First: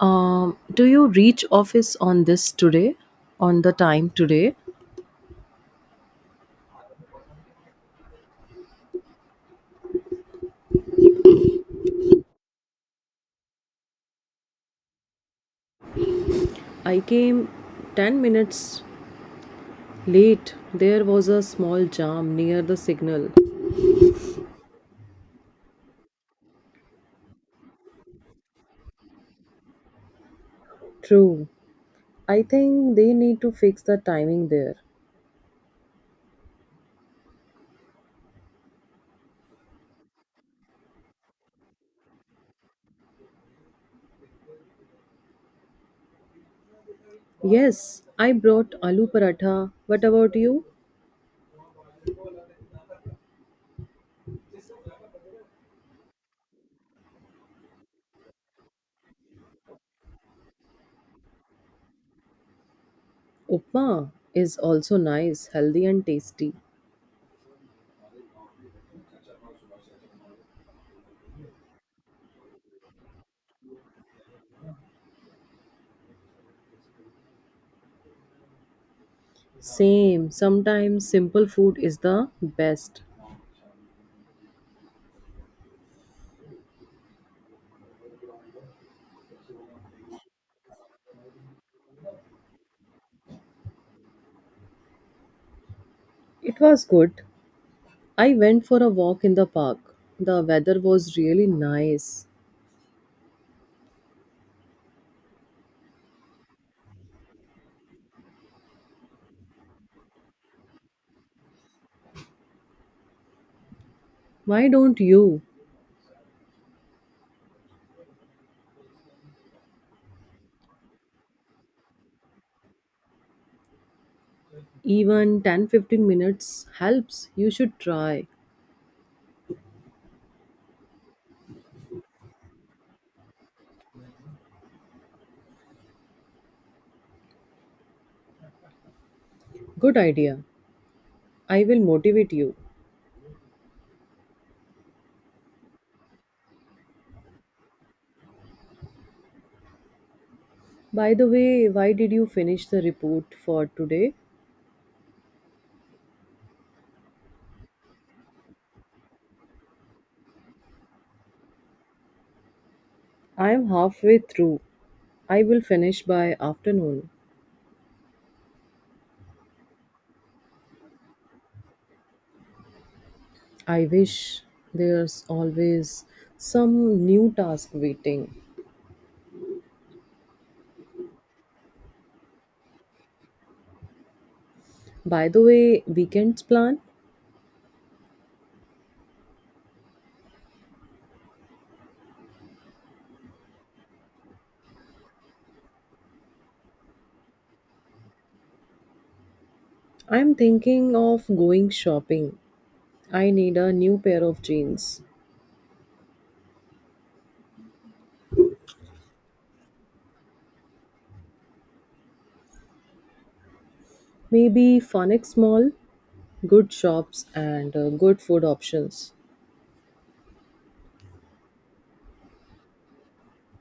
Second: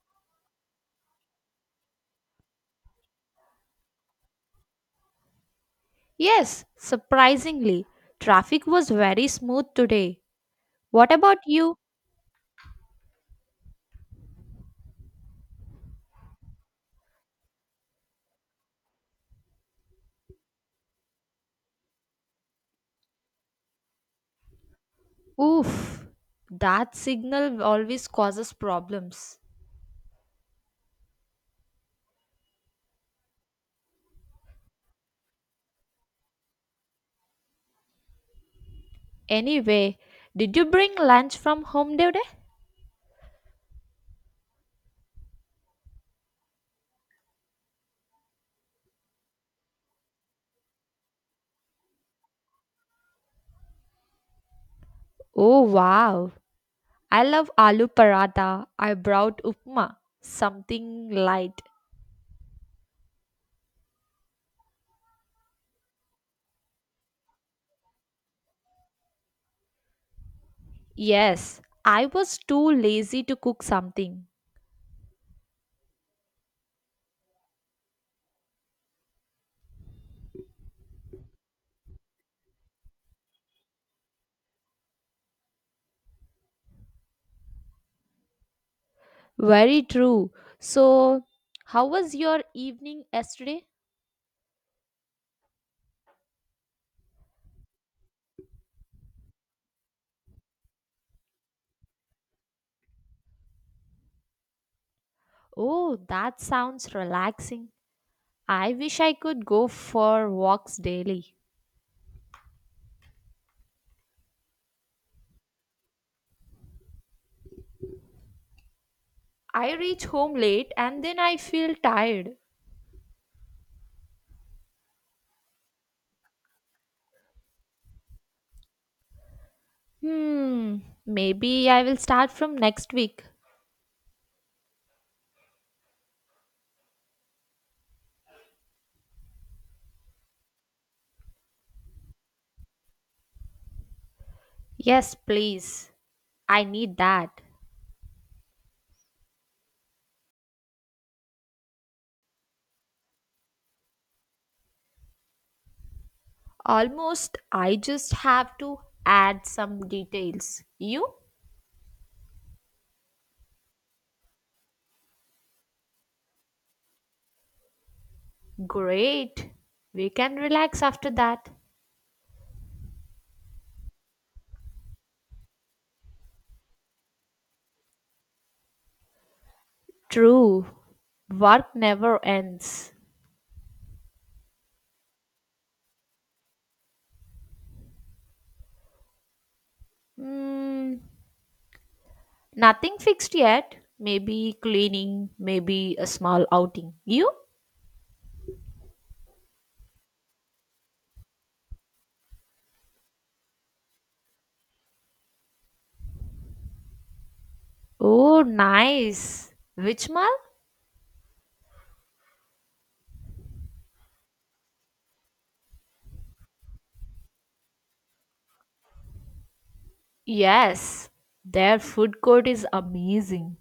Do you reach office on this today? On the time today? Yes, surprisingly, traffic was very smooth today. What about you? I came 10 minutes late. There was a small jam near the signal. Oof, that signal always causes problems. True. I think they need to fix the timing there. Anyway, did you bring lunch from home today? Yes, I brought aloo paratha. What about you? Oh wow, I love aloo paratha. I brought upma, something light. Upma is also nice, healthy and tasty. Yes, I was too lazy to cook something. Same, sometimes simple food is the best. Very true. So, how was your evening yesterday? It was good. I went for a walk in the park. The weather was really nice. Oh, that sounds relaxing. I wish I could go for walks daily. Why don't you? I reach home late and then I feel tired. Even 10-15 minutes helps. You should try. Hmm, maybe I will start from next week. Good idea. I will motivate you. Yes, please. I need that. By the way, why did you finish the report for today? Almost, I just have to add some details. You? I am halfway through. I will finish by afternoon. Great. We can relax after that. I wish there's always some new task waiting. True. Work never ends. By the way, weekends plan? Hmm, nothing fixed yet. Maybe cleaning, maybe a small outing. You? I'm thinking of going shopping. I need a new pair of jeans. Oh, nice. Which mall? Maybe Funix Mall, good shops and good food options. Yes, their food court is amazing.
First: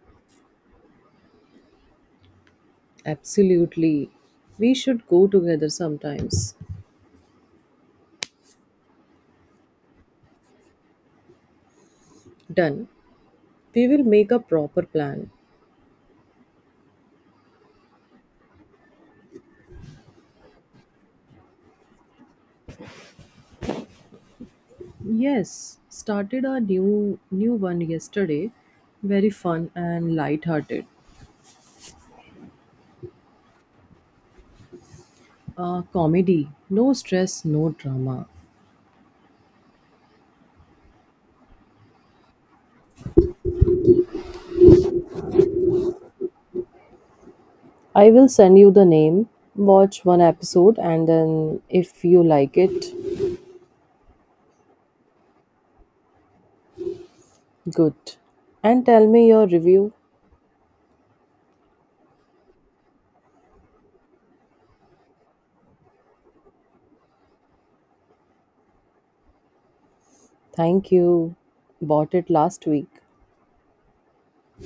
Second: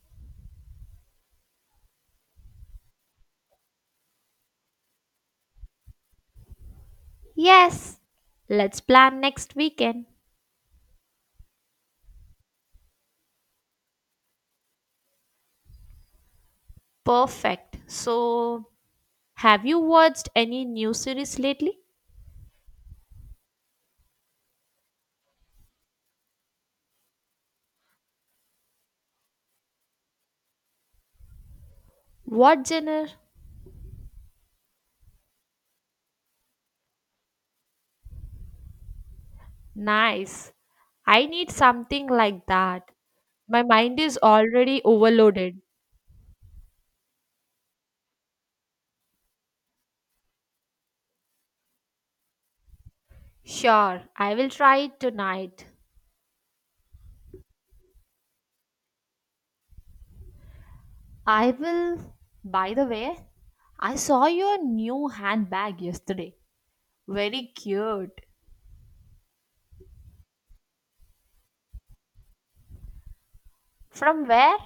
Absolutely. We should go together sometimes. Yes, let's plan next weekend. Done. We will make a proper plan. Perfect. So, have you watched any new series lately? Yes, started a new one yesterday. Very fun and light-hearted. What genre? Comedy. No stress, no drama. Nice. I need something like that. My mind is already overloaded. I will send you the name. Watch one episode and then if you like it. Sure, I will try it tonight. Good. And tell me your review. I will. By the way, I saw your new handbag yesterday. Very cute. Thank you. Bought it last week. From where?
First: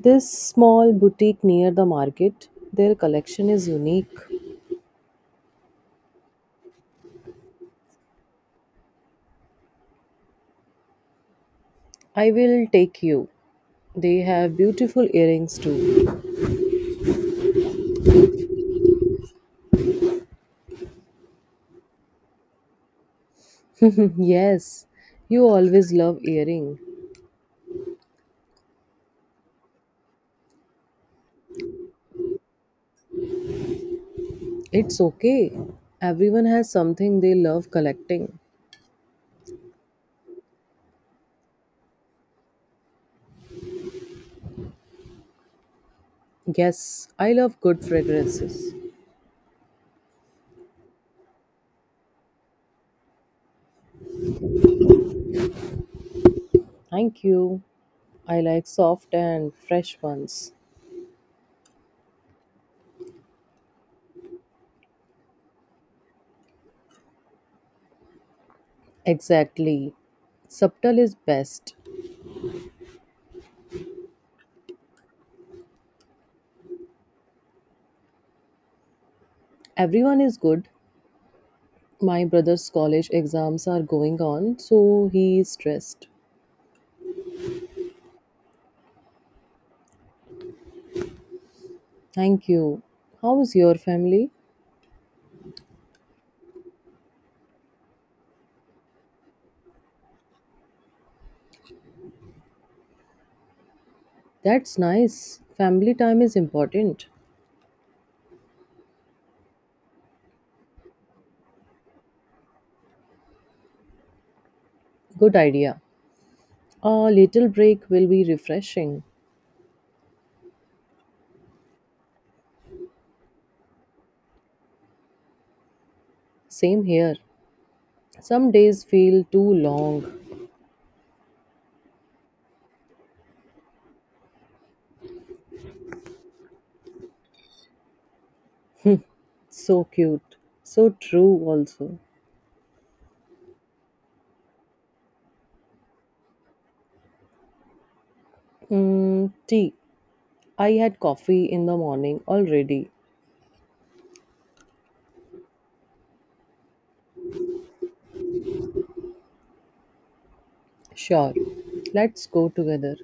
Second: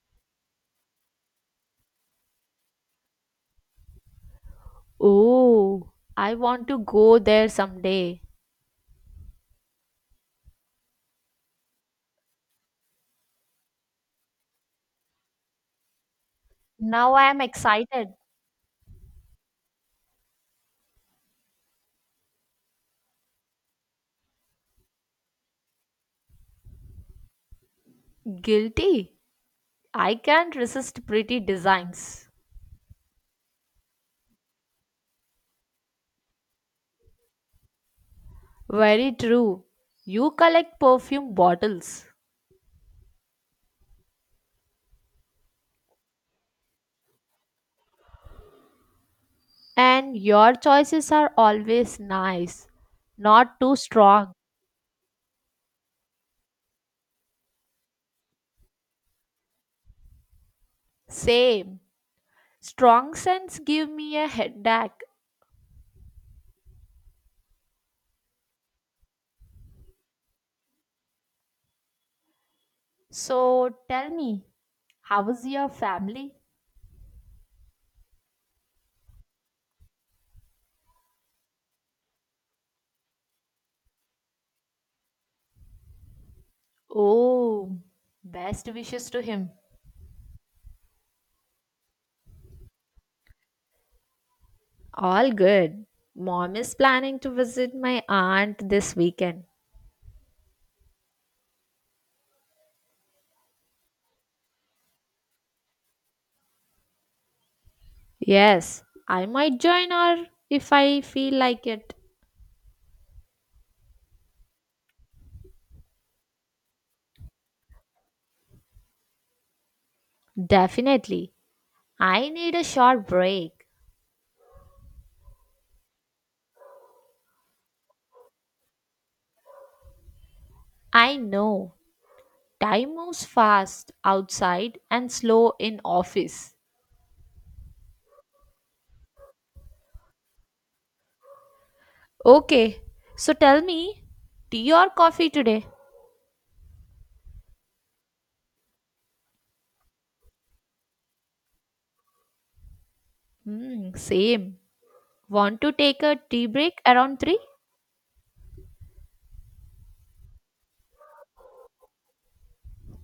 This small boutique near the market, their collection is unique. Oh, I want to go there someday. I will take you. They have beautiful earrings too. Now I am excited. yes, you always love earring. Guilty. I can't resist pretty designs. It's okay. Everyone has something they love collecting. Very true. You collect perfume bottles. Yes, I love good fragrances. And your choices are always nice, not too strong. Thank you. I like soft and fresh ones. Same. Strong scents give me a headache. Exactly. Subtle is best. So tell me, how is your family? Everyone is good. My brother's college exams are going on, so he is stressed. Oh, best wishes to him. Thank you. How is your family? All good. Mom is planning to visit my aunt this weekend. That's nice. Family time is important. Yes, I might join her if I feel like it. Good idea. A little break will be refreshing. Definitely. I need a short break. Same here. Some days feel too long. I know. Time moves fast outside and slow in office. So cute. So true, also. Okay, so tell me, tea or coffee today? Mm, tea. I had coffee in the morning already. Hmm, same. Want to take a tea break around 3? Sure, let's go together.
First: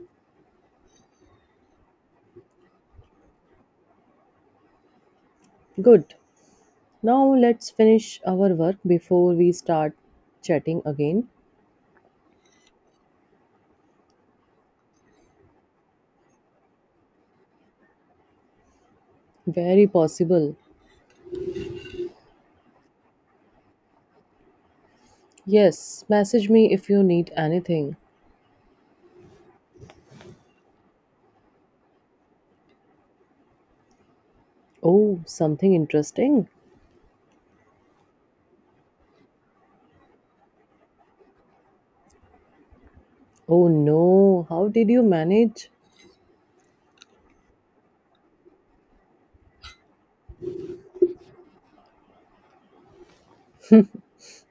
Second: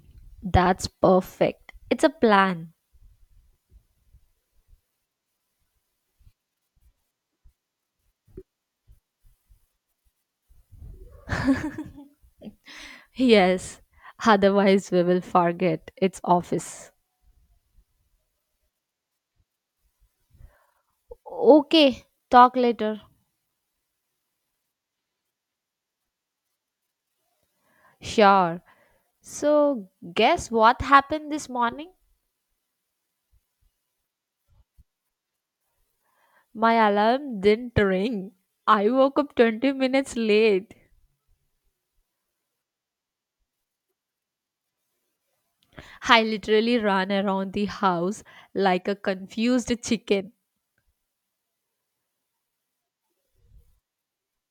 That's perfect. It's a plan. Good. Now let's finish our work before we start chatting again. Yes, otherwise we will forget its office. Very possible. Okay, talk later. Yes, message me if you need anything. Sure. So, guess what happened this morning? Oh, something interesting? My alarm didn't ring. I woke up 20 minutes late. Oh no, how did you manage? I literally ran around the house like a confused chicken.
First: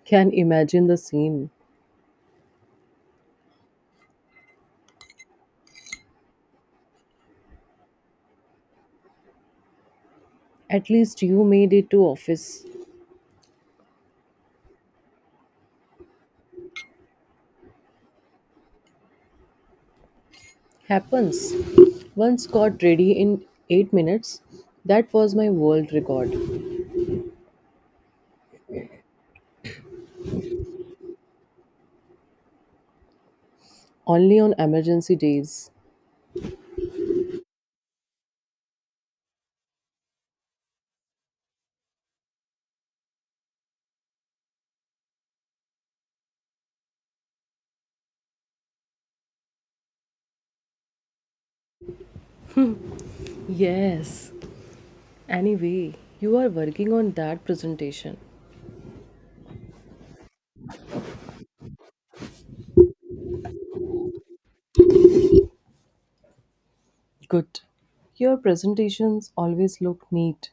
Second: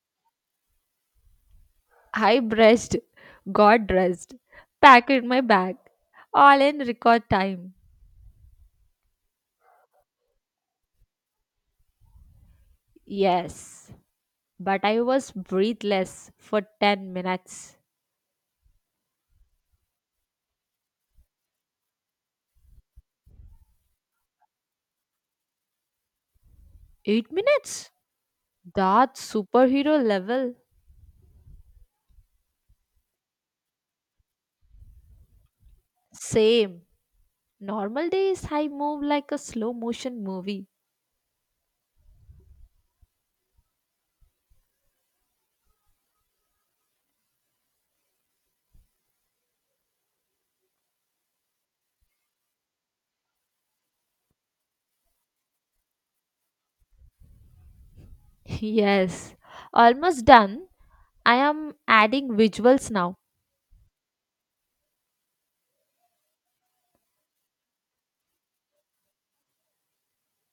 Can imagine the scene. I brushed, got dressed, packed my bag, all in record time. At least you made it to office. Yes, but I was breathless for 10 minutes. Happens. Once got ready in 8 minutes. That was my world record. 8 minutes? That's superhero level. Only on emergency days. Same. Normal days, I move like a slow motion movie. Yes. Anyway, you are working on that presentation. Yes. Almost done. I am adding visuals now. Good. Your presentations always look neat.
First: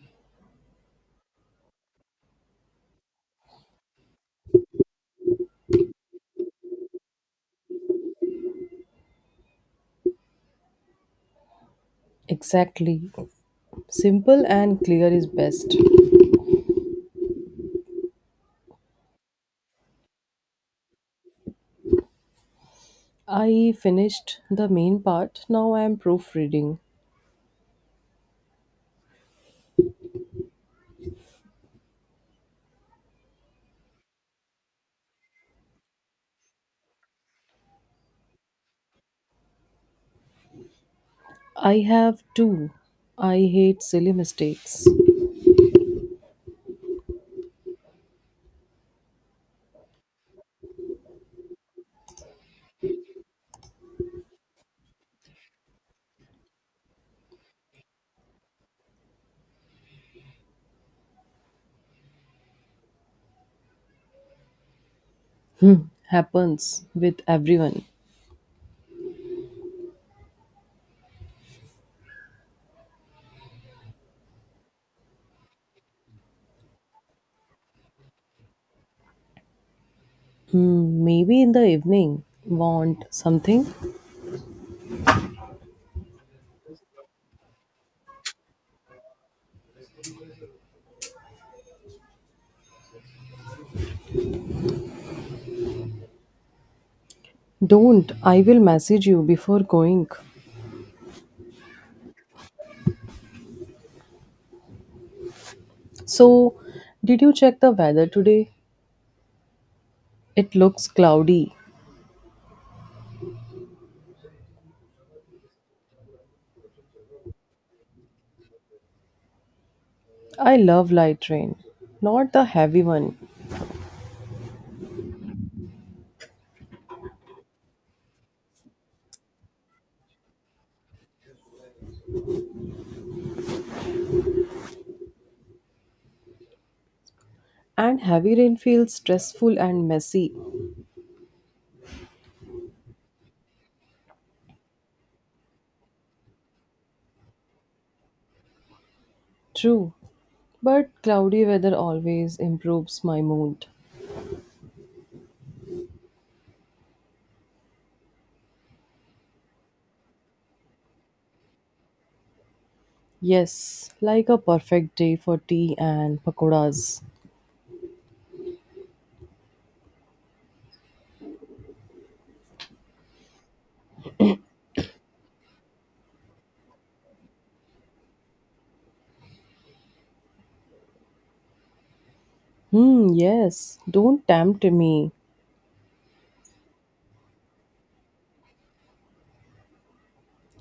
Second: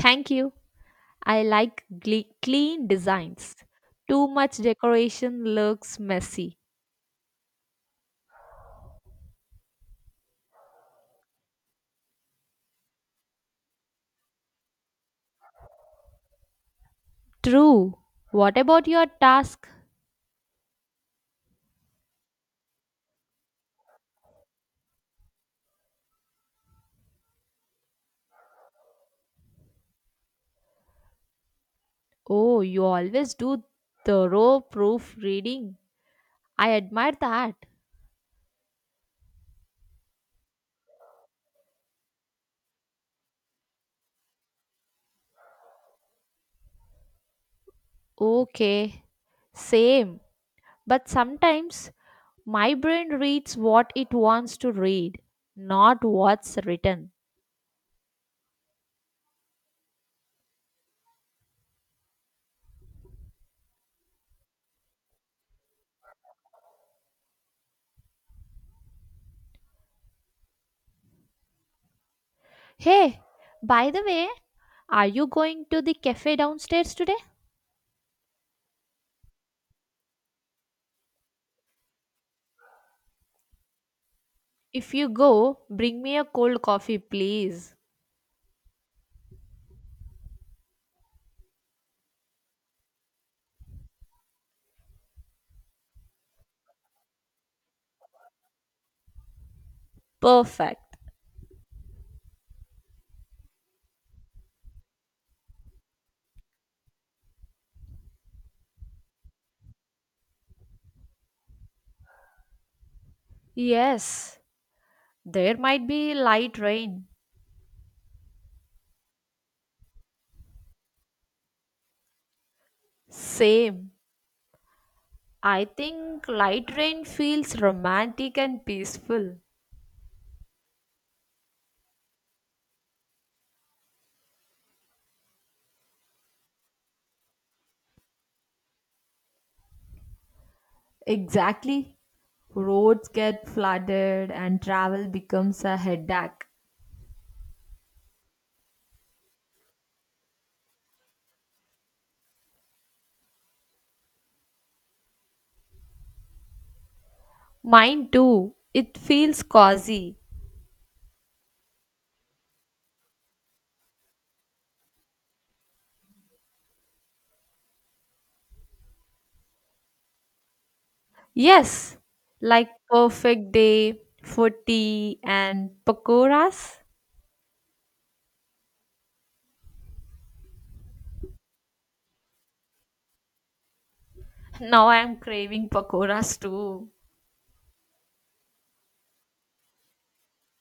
Thank you. I like clean designs. Too much decoration looks messy. Exactly. Simple and clear is best. True. What about your task? I finished the main part. Now I am proofreading. Oh, you always do thorough proofreading. I admire that. I have two. I hate silly mistakes. Okay. Same. But sometimes my brain reads what it wants to read, not what's written. Happens with everyone. Hey, by the way, are you going to the cafe downstairs today? Hmm, maybe in the evening. Want something? If you go, bring me a cold coffee, please. Don't. I will message you before going. Perfect. So, did you check the weather today? It looks cloudy. Yes, there might be light rain. I love light rain, not the heavy one. Same. I think light rain feels romantic and peaceful. And heavy rain feels stressful and messy. Exactly. Roads get flooded and travel becomes a headache. True, but cloudy weather always improves my mood. Mine too. It feels cozy. Yes, like a perfect day for tea and pakoras. Yes, like perfect day for tea and pakoras. Hmm, yes, don't tempt Now I me. am craving pakoras too.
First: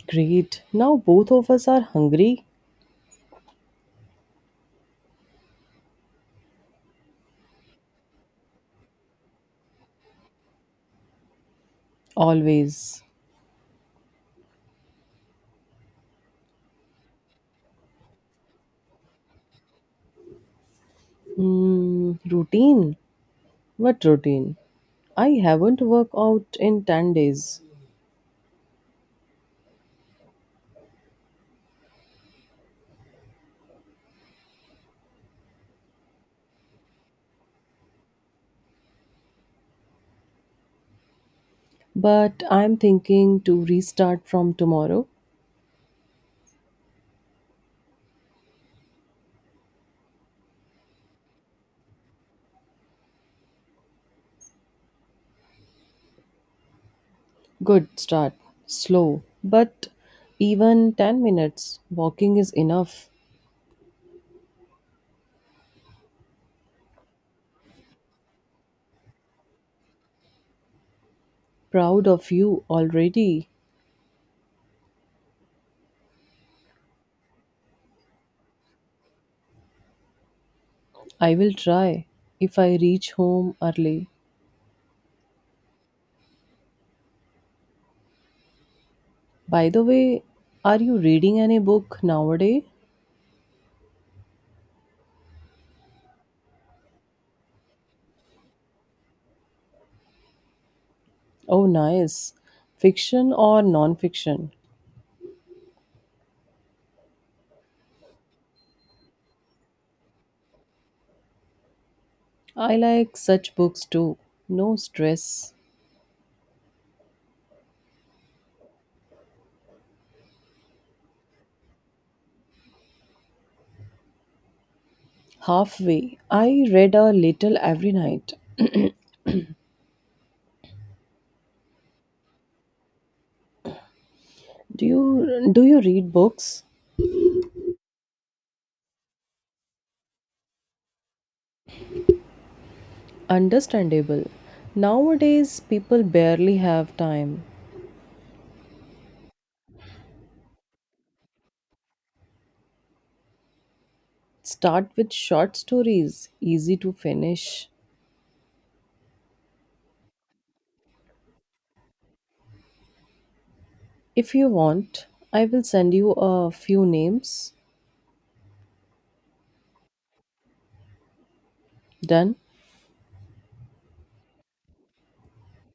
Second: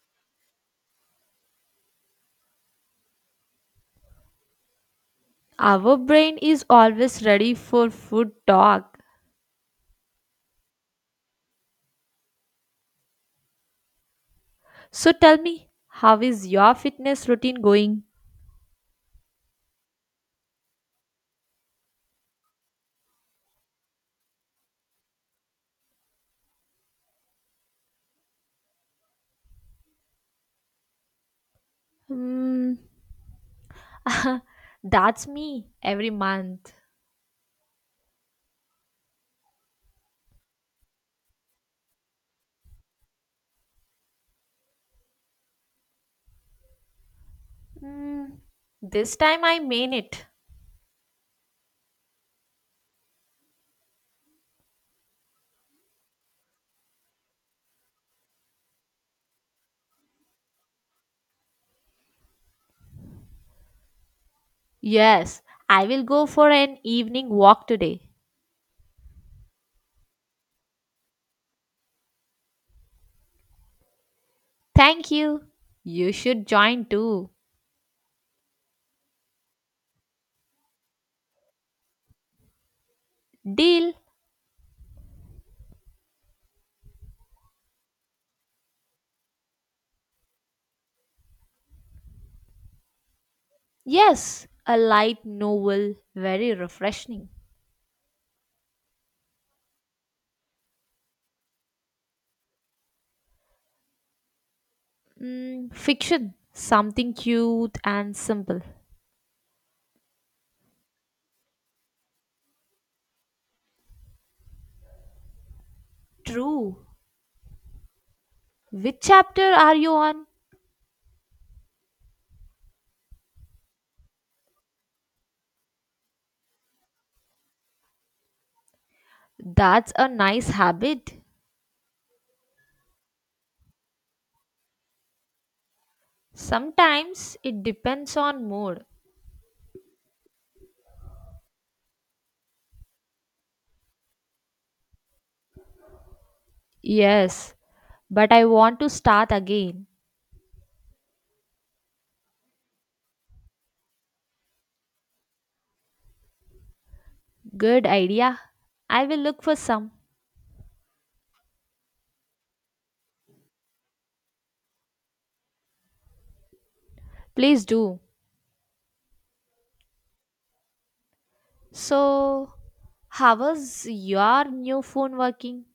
Great, now both of us are hungry. Our brain is always ready for food talk. Always. So tell me, how is your fitness routine going? Hmm, routine? What routine? I haven't worked out in 10 days. Hmm, that's me every month. But I'm thinking to restart from tomorrow. Hmm, this time I mean it. Good start. Slow. But even 10 minutes walking is enough. Yes, I will go for an evening walk today. Proud of you already. Thank you. You should join too. I will try if I reach home Deal? early. By the way, are you reading any book nowadays? Yes, a light novel, very refreshing. Oh, nice. Fiction or non fiction? Mm, fiction, something cute and simple. I like such books too. No stress. True. Which chapter are you on? Halfway, I read a little every night. That's a nice habit. Do you read books? Sometimes it depends on mood. Understandable. Nowadays people barely have time. Yes, but I want to start again. Start with short stories, easy to finish. Good idea. I will look for some. If you want, I will send you a few names. Please do. Done. So, how was your new phone working?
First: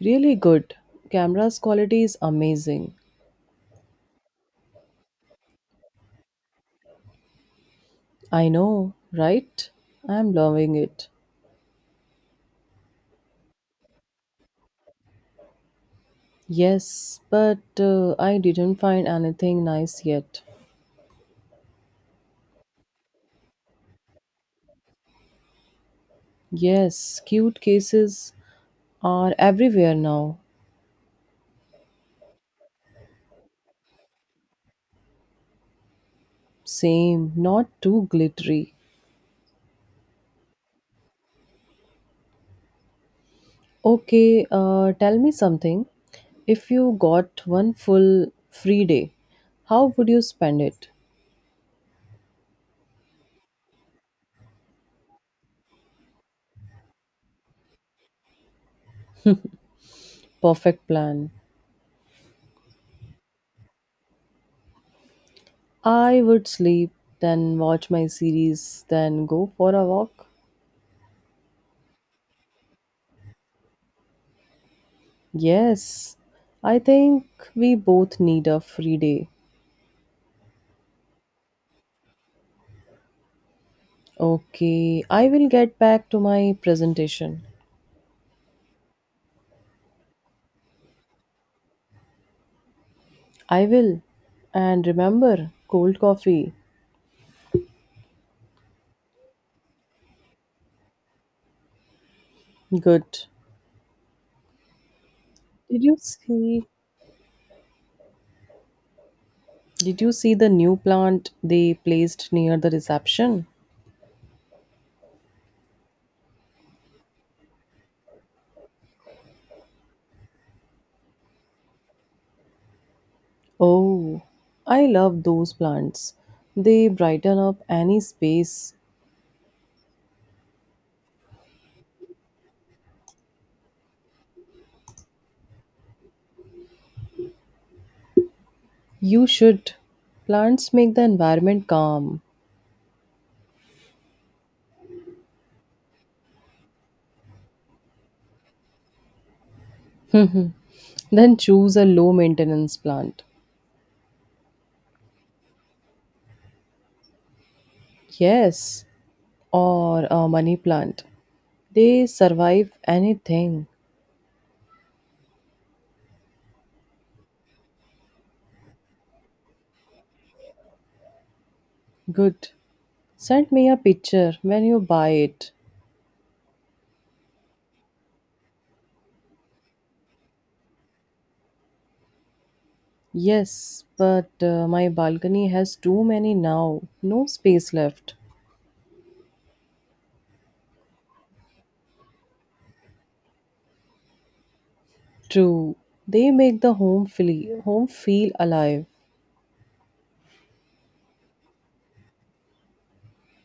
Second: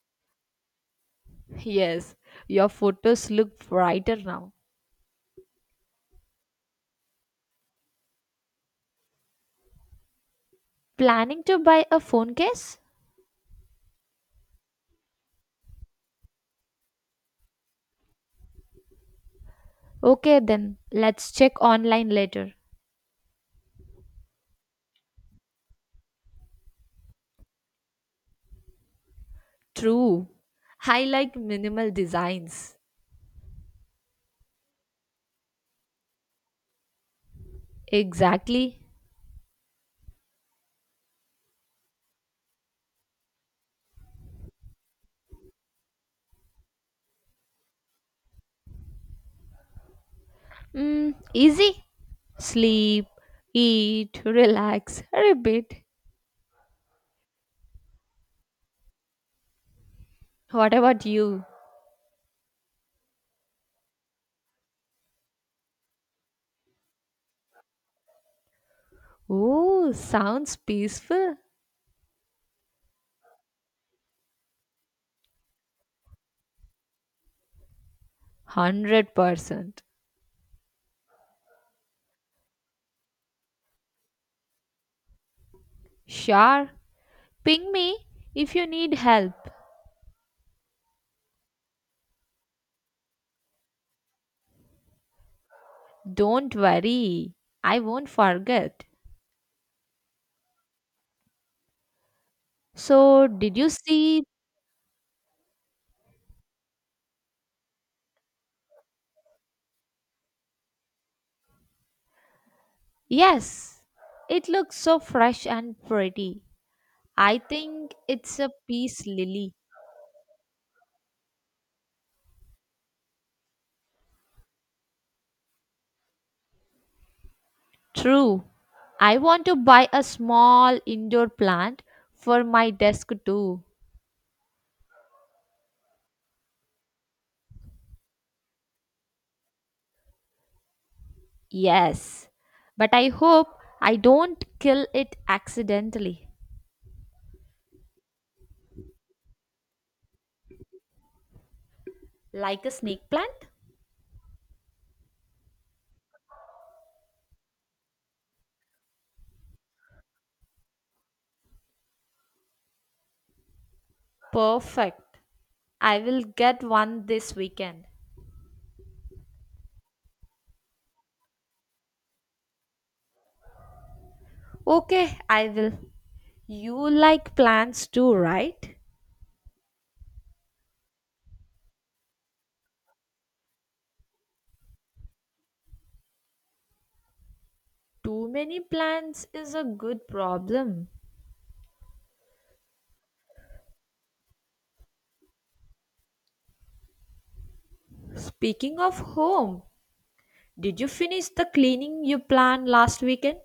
Really good. Camera's quality Yes, is your amazing. photos look brighter now. I know, right? I am loving it. Planning to buy a phone case? Yes, but I didn't find anything nice Okay, yet. then let's check online later. Yes, cute cases are everywhere True. now. I like minimal designs. Same, not too glittery. Exactly. Okay, tell me something. If you got one full free day, how would you spend it? Mm, easy. Sleep, eat, relax, repeat. What Perfect about plan. you? I would sleep, then watch my series, then go for a Oh, walk. sounds peaceful. Yes, I think we both need a free day. 100%. Okay, I will get back to my Sure. presentation. Ping me if you need help. I will. And remember, cold coffee. Don't worry, I won't forget. Good. So, did you see? Did you see? Did you see the new plant they placed near the reception? Yes, it looks so fresh and pretty. I think it's a peace lily. Oh, I love those plants. They brighten up any True. space. I want to buy a small indoor plant for my desk too. You should. Plants make the environment calm. Yes, but I hope I don't kill it accidentally. Then choose a low Like a maintenance snake plant. plant? Yes, or a money plant. They survive anything. Perfect. I will get one this weekend. Good. Send me a picture when you buy Okay, I it. will. You like plants too, right? Yes, but my balcony has too many now. No space left. Too many plans is a good problem. True. They make the home feel Speaking alive. of home, did you finish the cleaning you planned last weekend?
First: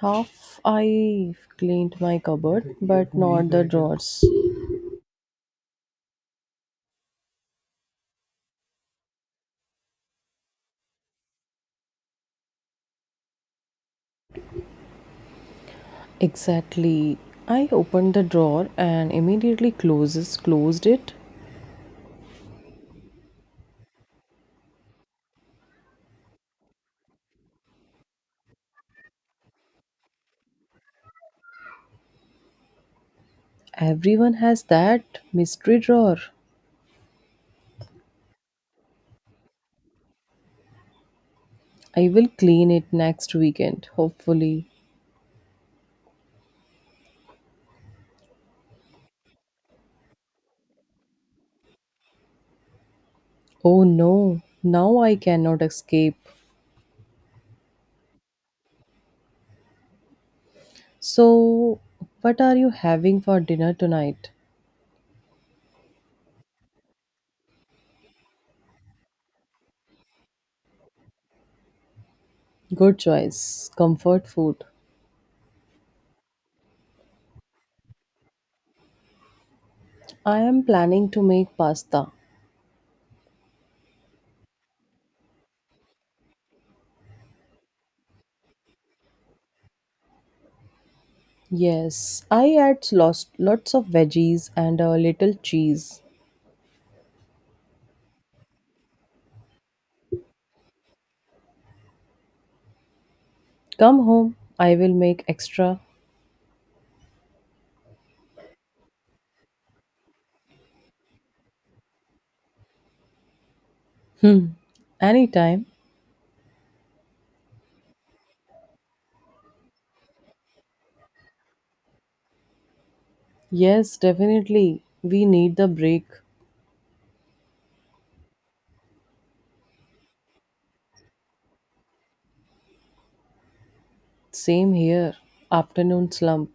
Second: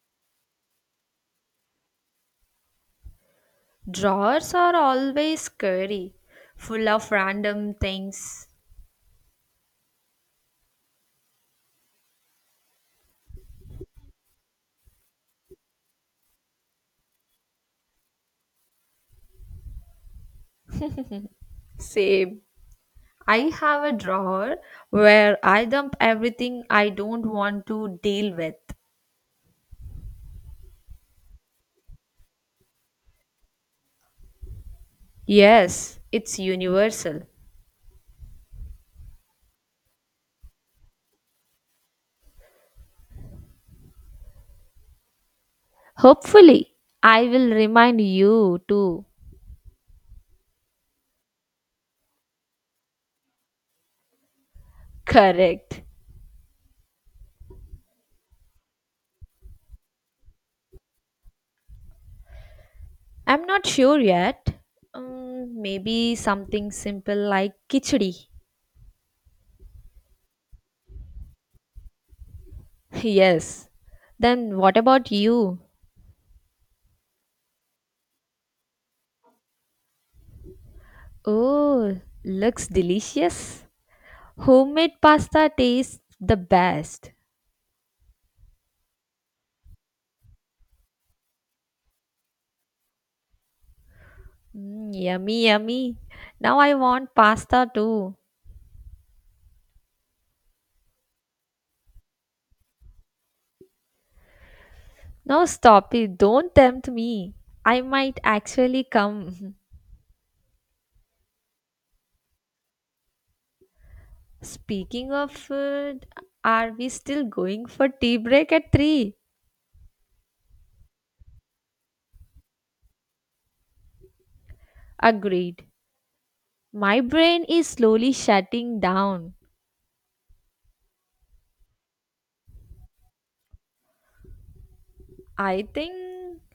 Half I cleaned my cupboard, but not the drawers. Drawers are always scary, full of random things. Exactly. I opened the drawer and immediately closes closed it. Same. I have a drawer where I dump everything I don't want to deal with. Everyone has that mystery Yes, drawer. it's universal. I will clean it next weekend, hopefully. Hopefully, I will remind you too. Oh no, now I cannot Correct. escape. So, what are you having for I'm not dinner sure tonight? yet. Maybe something simple like khichdi. Good Yes. choice. Comfort Then food. what about you? I am planning to make Oh, pasta. looks delicious. Homemade pasta tastes the best. Yes, I add lots, lots of veggies and Mm, a little yummy, yummy. cheese. Now I want pasta too. Come home, I will make No, extra. stop it. Don't tempt me. I might actually come. Hmm, Speaking of anytime. food, are we still going for tea break at 3? Yes, definitely. We need the Agreed. break. My brain is slowly shutting down. Same here. I think Afternoon slump.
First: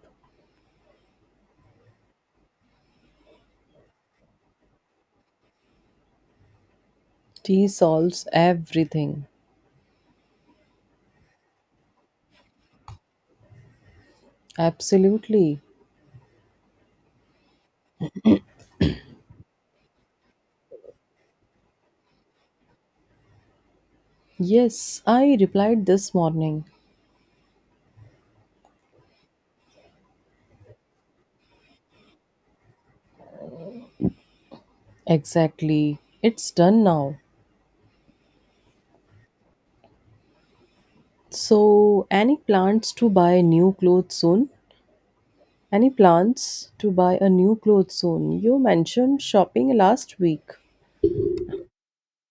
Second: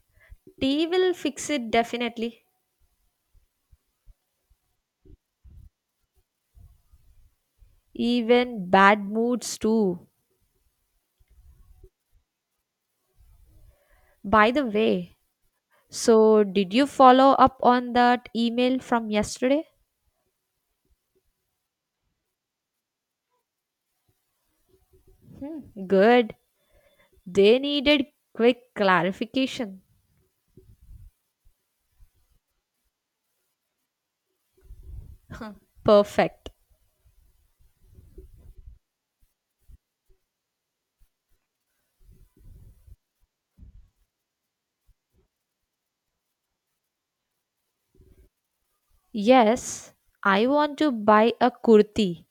tea will fix it definitely. Tea solves Even bad everything. moods too. By the way, Absolutely. so did you follow up on that email from yesterday? Yes, I replied Hmm, this good. morning. They needed quick clarification. Exactly. It's Perfect. done now. So, any plans to buy new clothes soon? Any plans to buy a new clothes soon? You mentioned shopping Yes, last week. I want to buy a kurti,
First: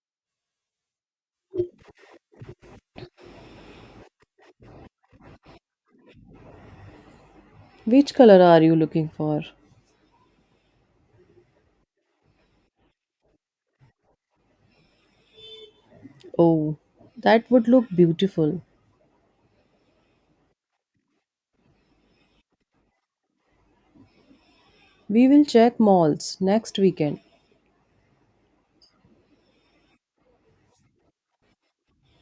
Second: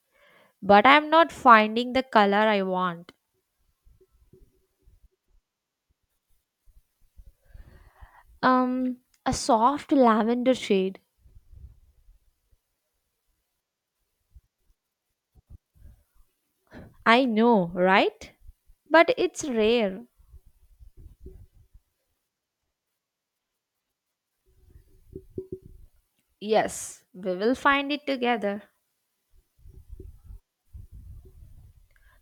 but I'm not finding the color I want. Which color are you Um, looking a for? soft lavender shade. Oh, I that would know, look right? beautiful. But it's rare. We will check malls next Yes, weekend. we will find it together.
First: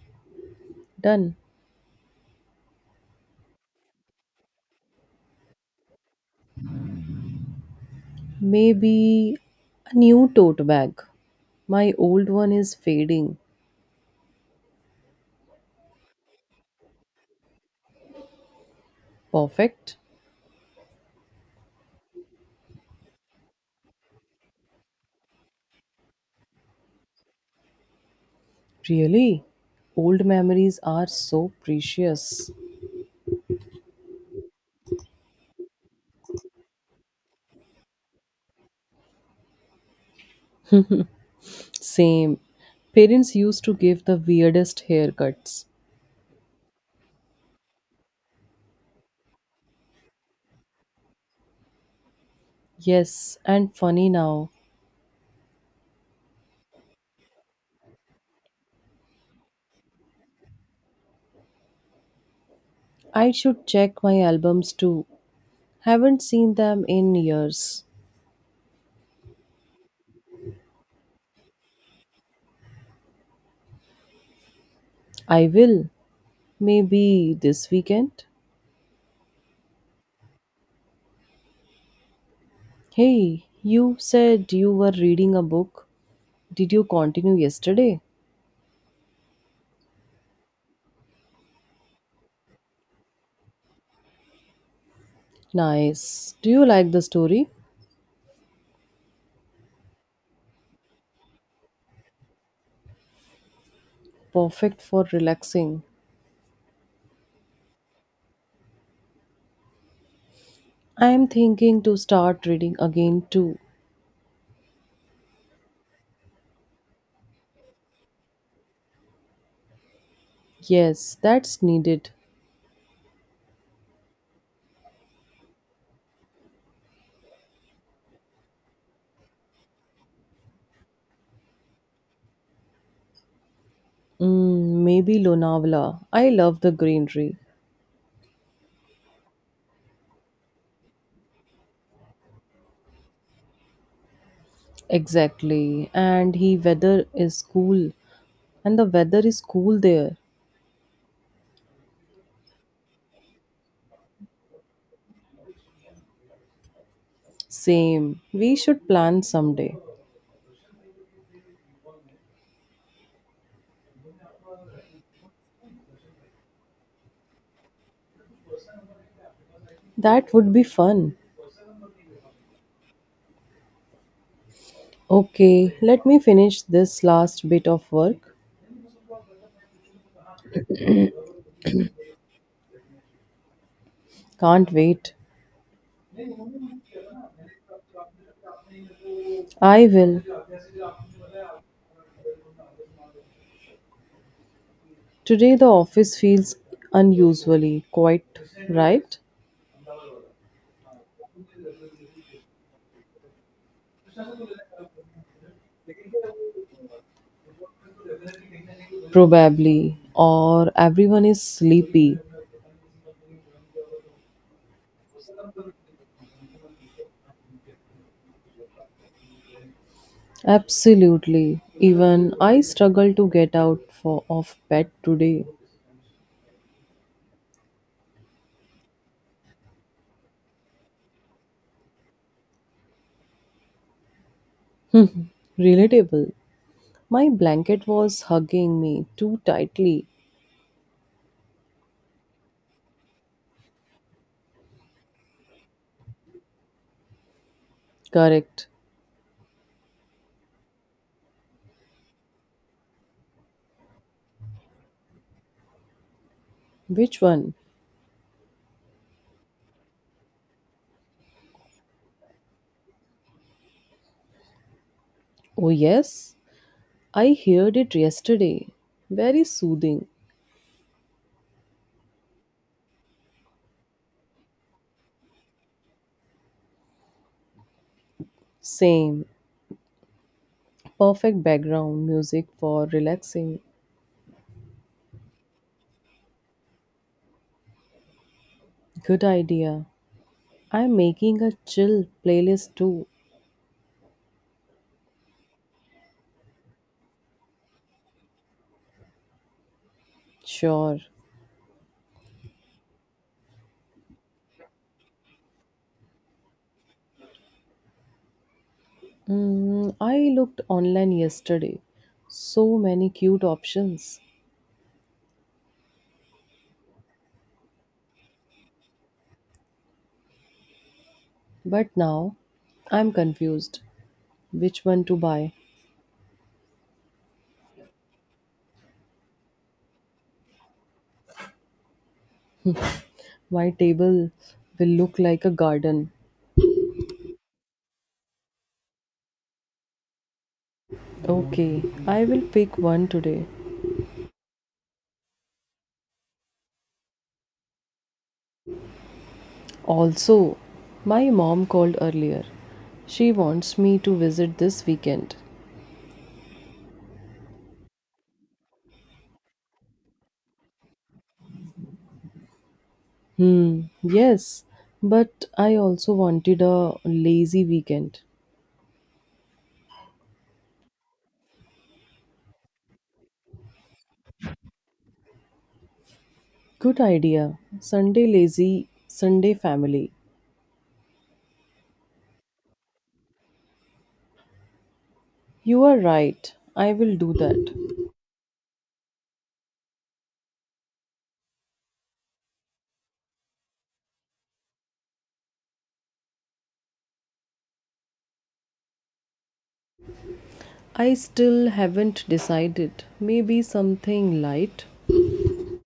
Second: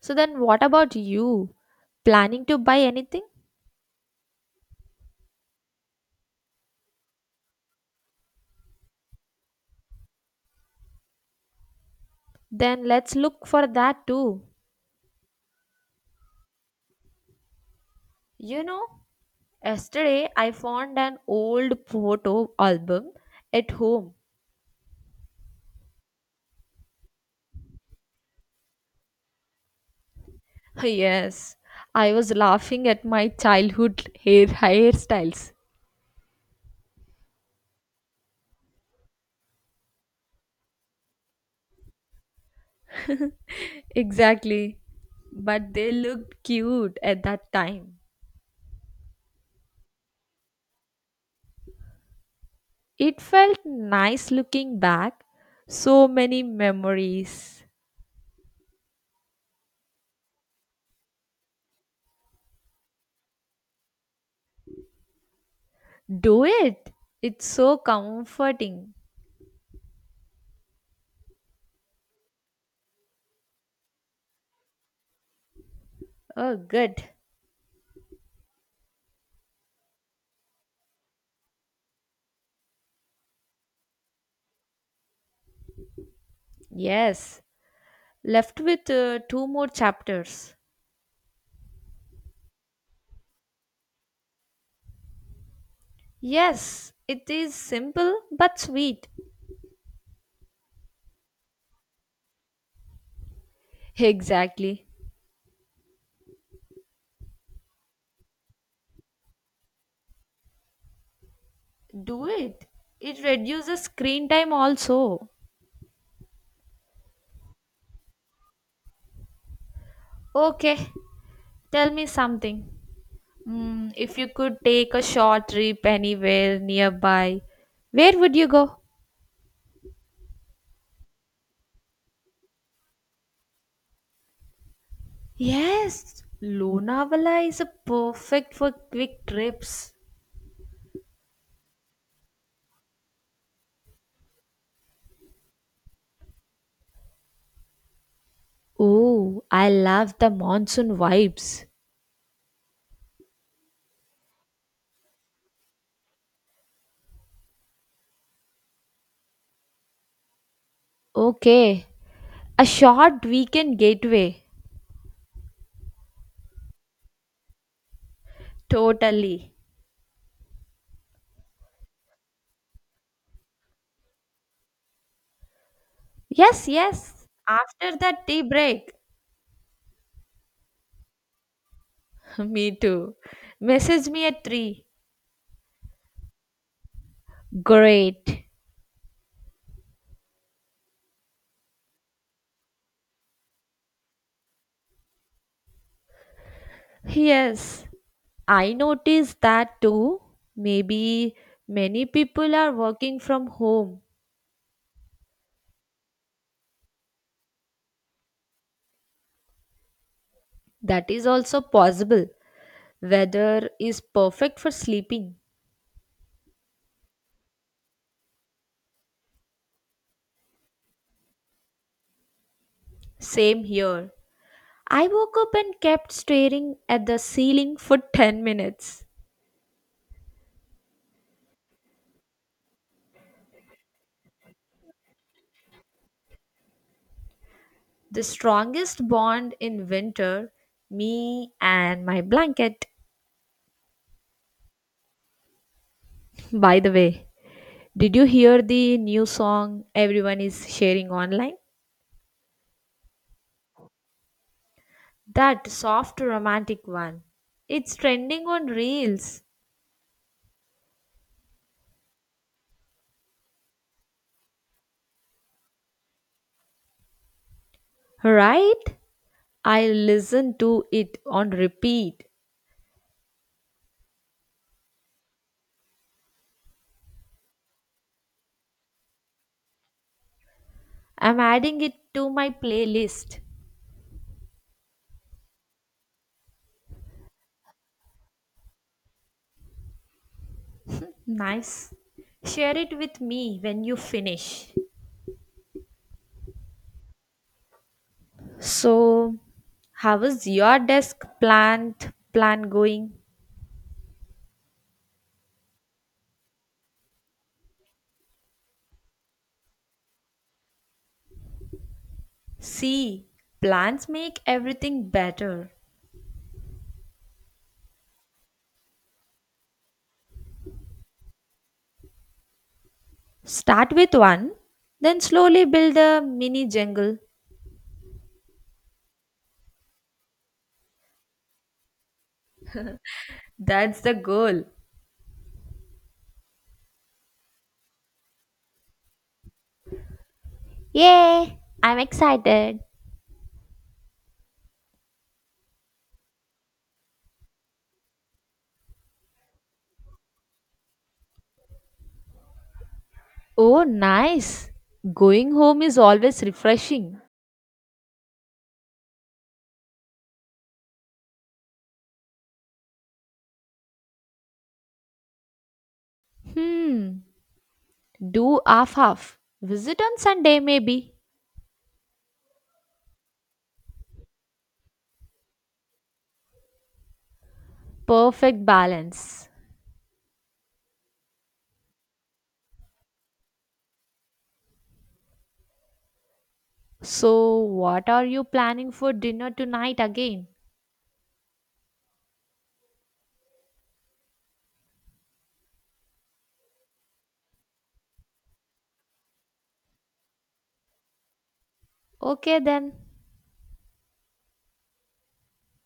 So then what about Done. you? Planning to buy anything? Maybe a new tote bag. My old one is Then let's fading. look for that too. You know, Perfect. yesterday I found an old photo album at home. Really? Old memories are so Yes, I was precious. laughing at my childhood hairstyles. Same. Parents used to give the Exactly. weirdest haircuts. But they looked cute at that time. It Yes, felt and funny nice now. looking back. So many memories. I should check my albums too. Haven't Do seen them it. in It's so years. comforting. I will. Oh, good. Maybe this weekend. Hey, you said you were reading a book. Did you continue Yes. yesterday? Left with two more chapters. Nice. Do you like Yes, the it story? is simple but sweet. Perfect Exactly. for relaxing. I am thinking to Do start it. reading It again too. reduces screen time also. Okay, Yes, that's tell me needed. something. Mm, if you could take a short trip anywhere nearby, where would you go? Mm, maybe Lonavala. Yes, I love the greenery. Lonavala is a perfect for quick trips. Exactly. And he weather is cool. And the weather is Oh, I cool there. love the monsoon vibes. Same. We should plan someday. Okay, a short weekend gateway. Totally. That would be fun. Okay, let me finish Yes, this yes. last bit of After that work. tea break. Me too. Message me at Can't 3. wait. Great. I will. Today the office feels unusually Yes, quiet, I right? noticed that too. Maybe many people are working from home. Probably. Or That everyone is is also sleepy. possible. Weather is perfect for sleeping. Absolutely. Even I struggle to get Same out here. for, of bed I woke today. up and kept staring at the ceiling for 10 minutes. Relatable. My blanket was The hugging me strongest too bond in tightly. winter, me and my blanket. By the way, did you hear Correct. the new song everyone is sharing online? That soft romantic Which one. one? It's trending on Reels, Oh, yes. I heard it yesterday. right? Very I soothing. listen to it on repeat. Same. I'm Perfect adding it background to music my for playlist. relaxing. Good idea. I'm making a Nice. chill playlist Share it too. with me when you finish. So, how is your Sure. desk plant plan going? Mm, I looked online yesterday. So many See, cute plans options. make everything better. But now I'm confused. Start with one, Which one to then buy? slowly build a mini jungle. My That's the table goal. will look like a garden. Yay! Okay, I'm I will pick excited. one today. Also, my mom called earlier. She wants Oh, me to visit nice. this weekend. Going home is always refreshing. Hmm, yes, but I also wanted a Hmm, lazy weekend. do half. Visit on Sunday, maybe. Good idea. Sunday Perfect lazy, balance. Sunday family. You are right. I will do So, that. what are you planning for dinner tonight again? I still haven't Okay, then. decided. Maybe something light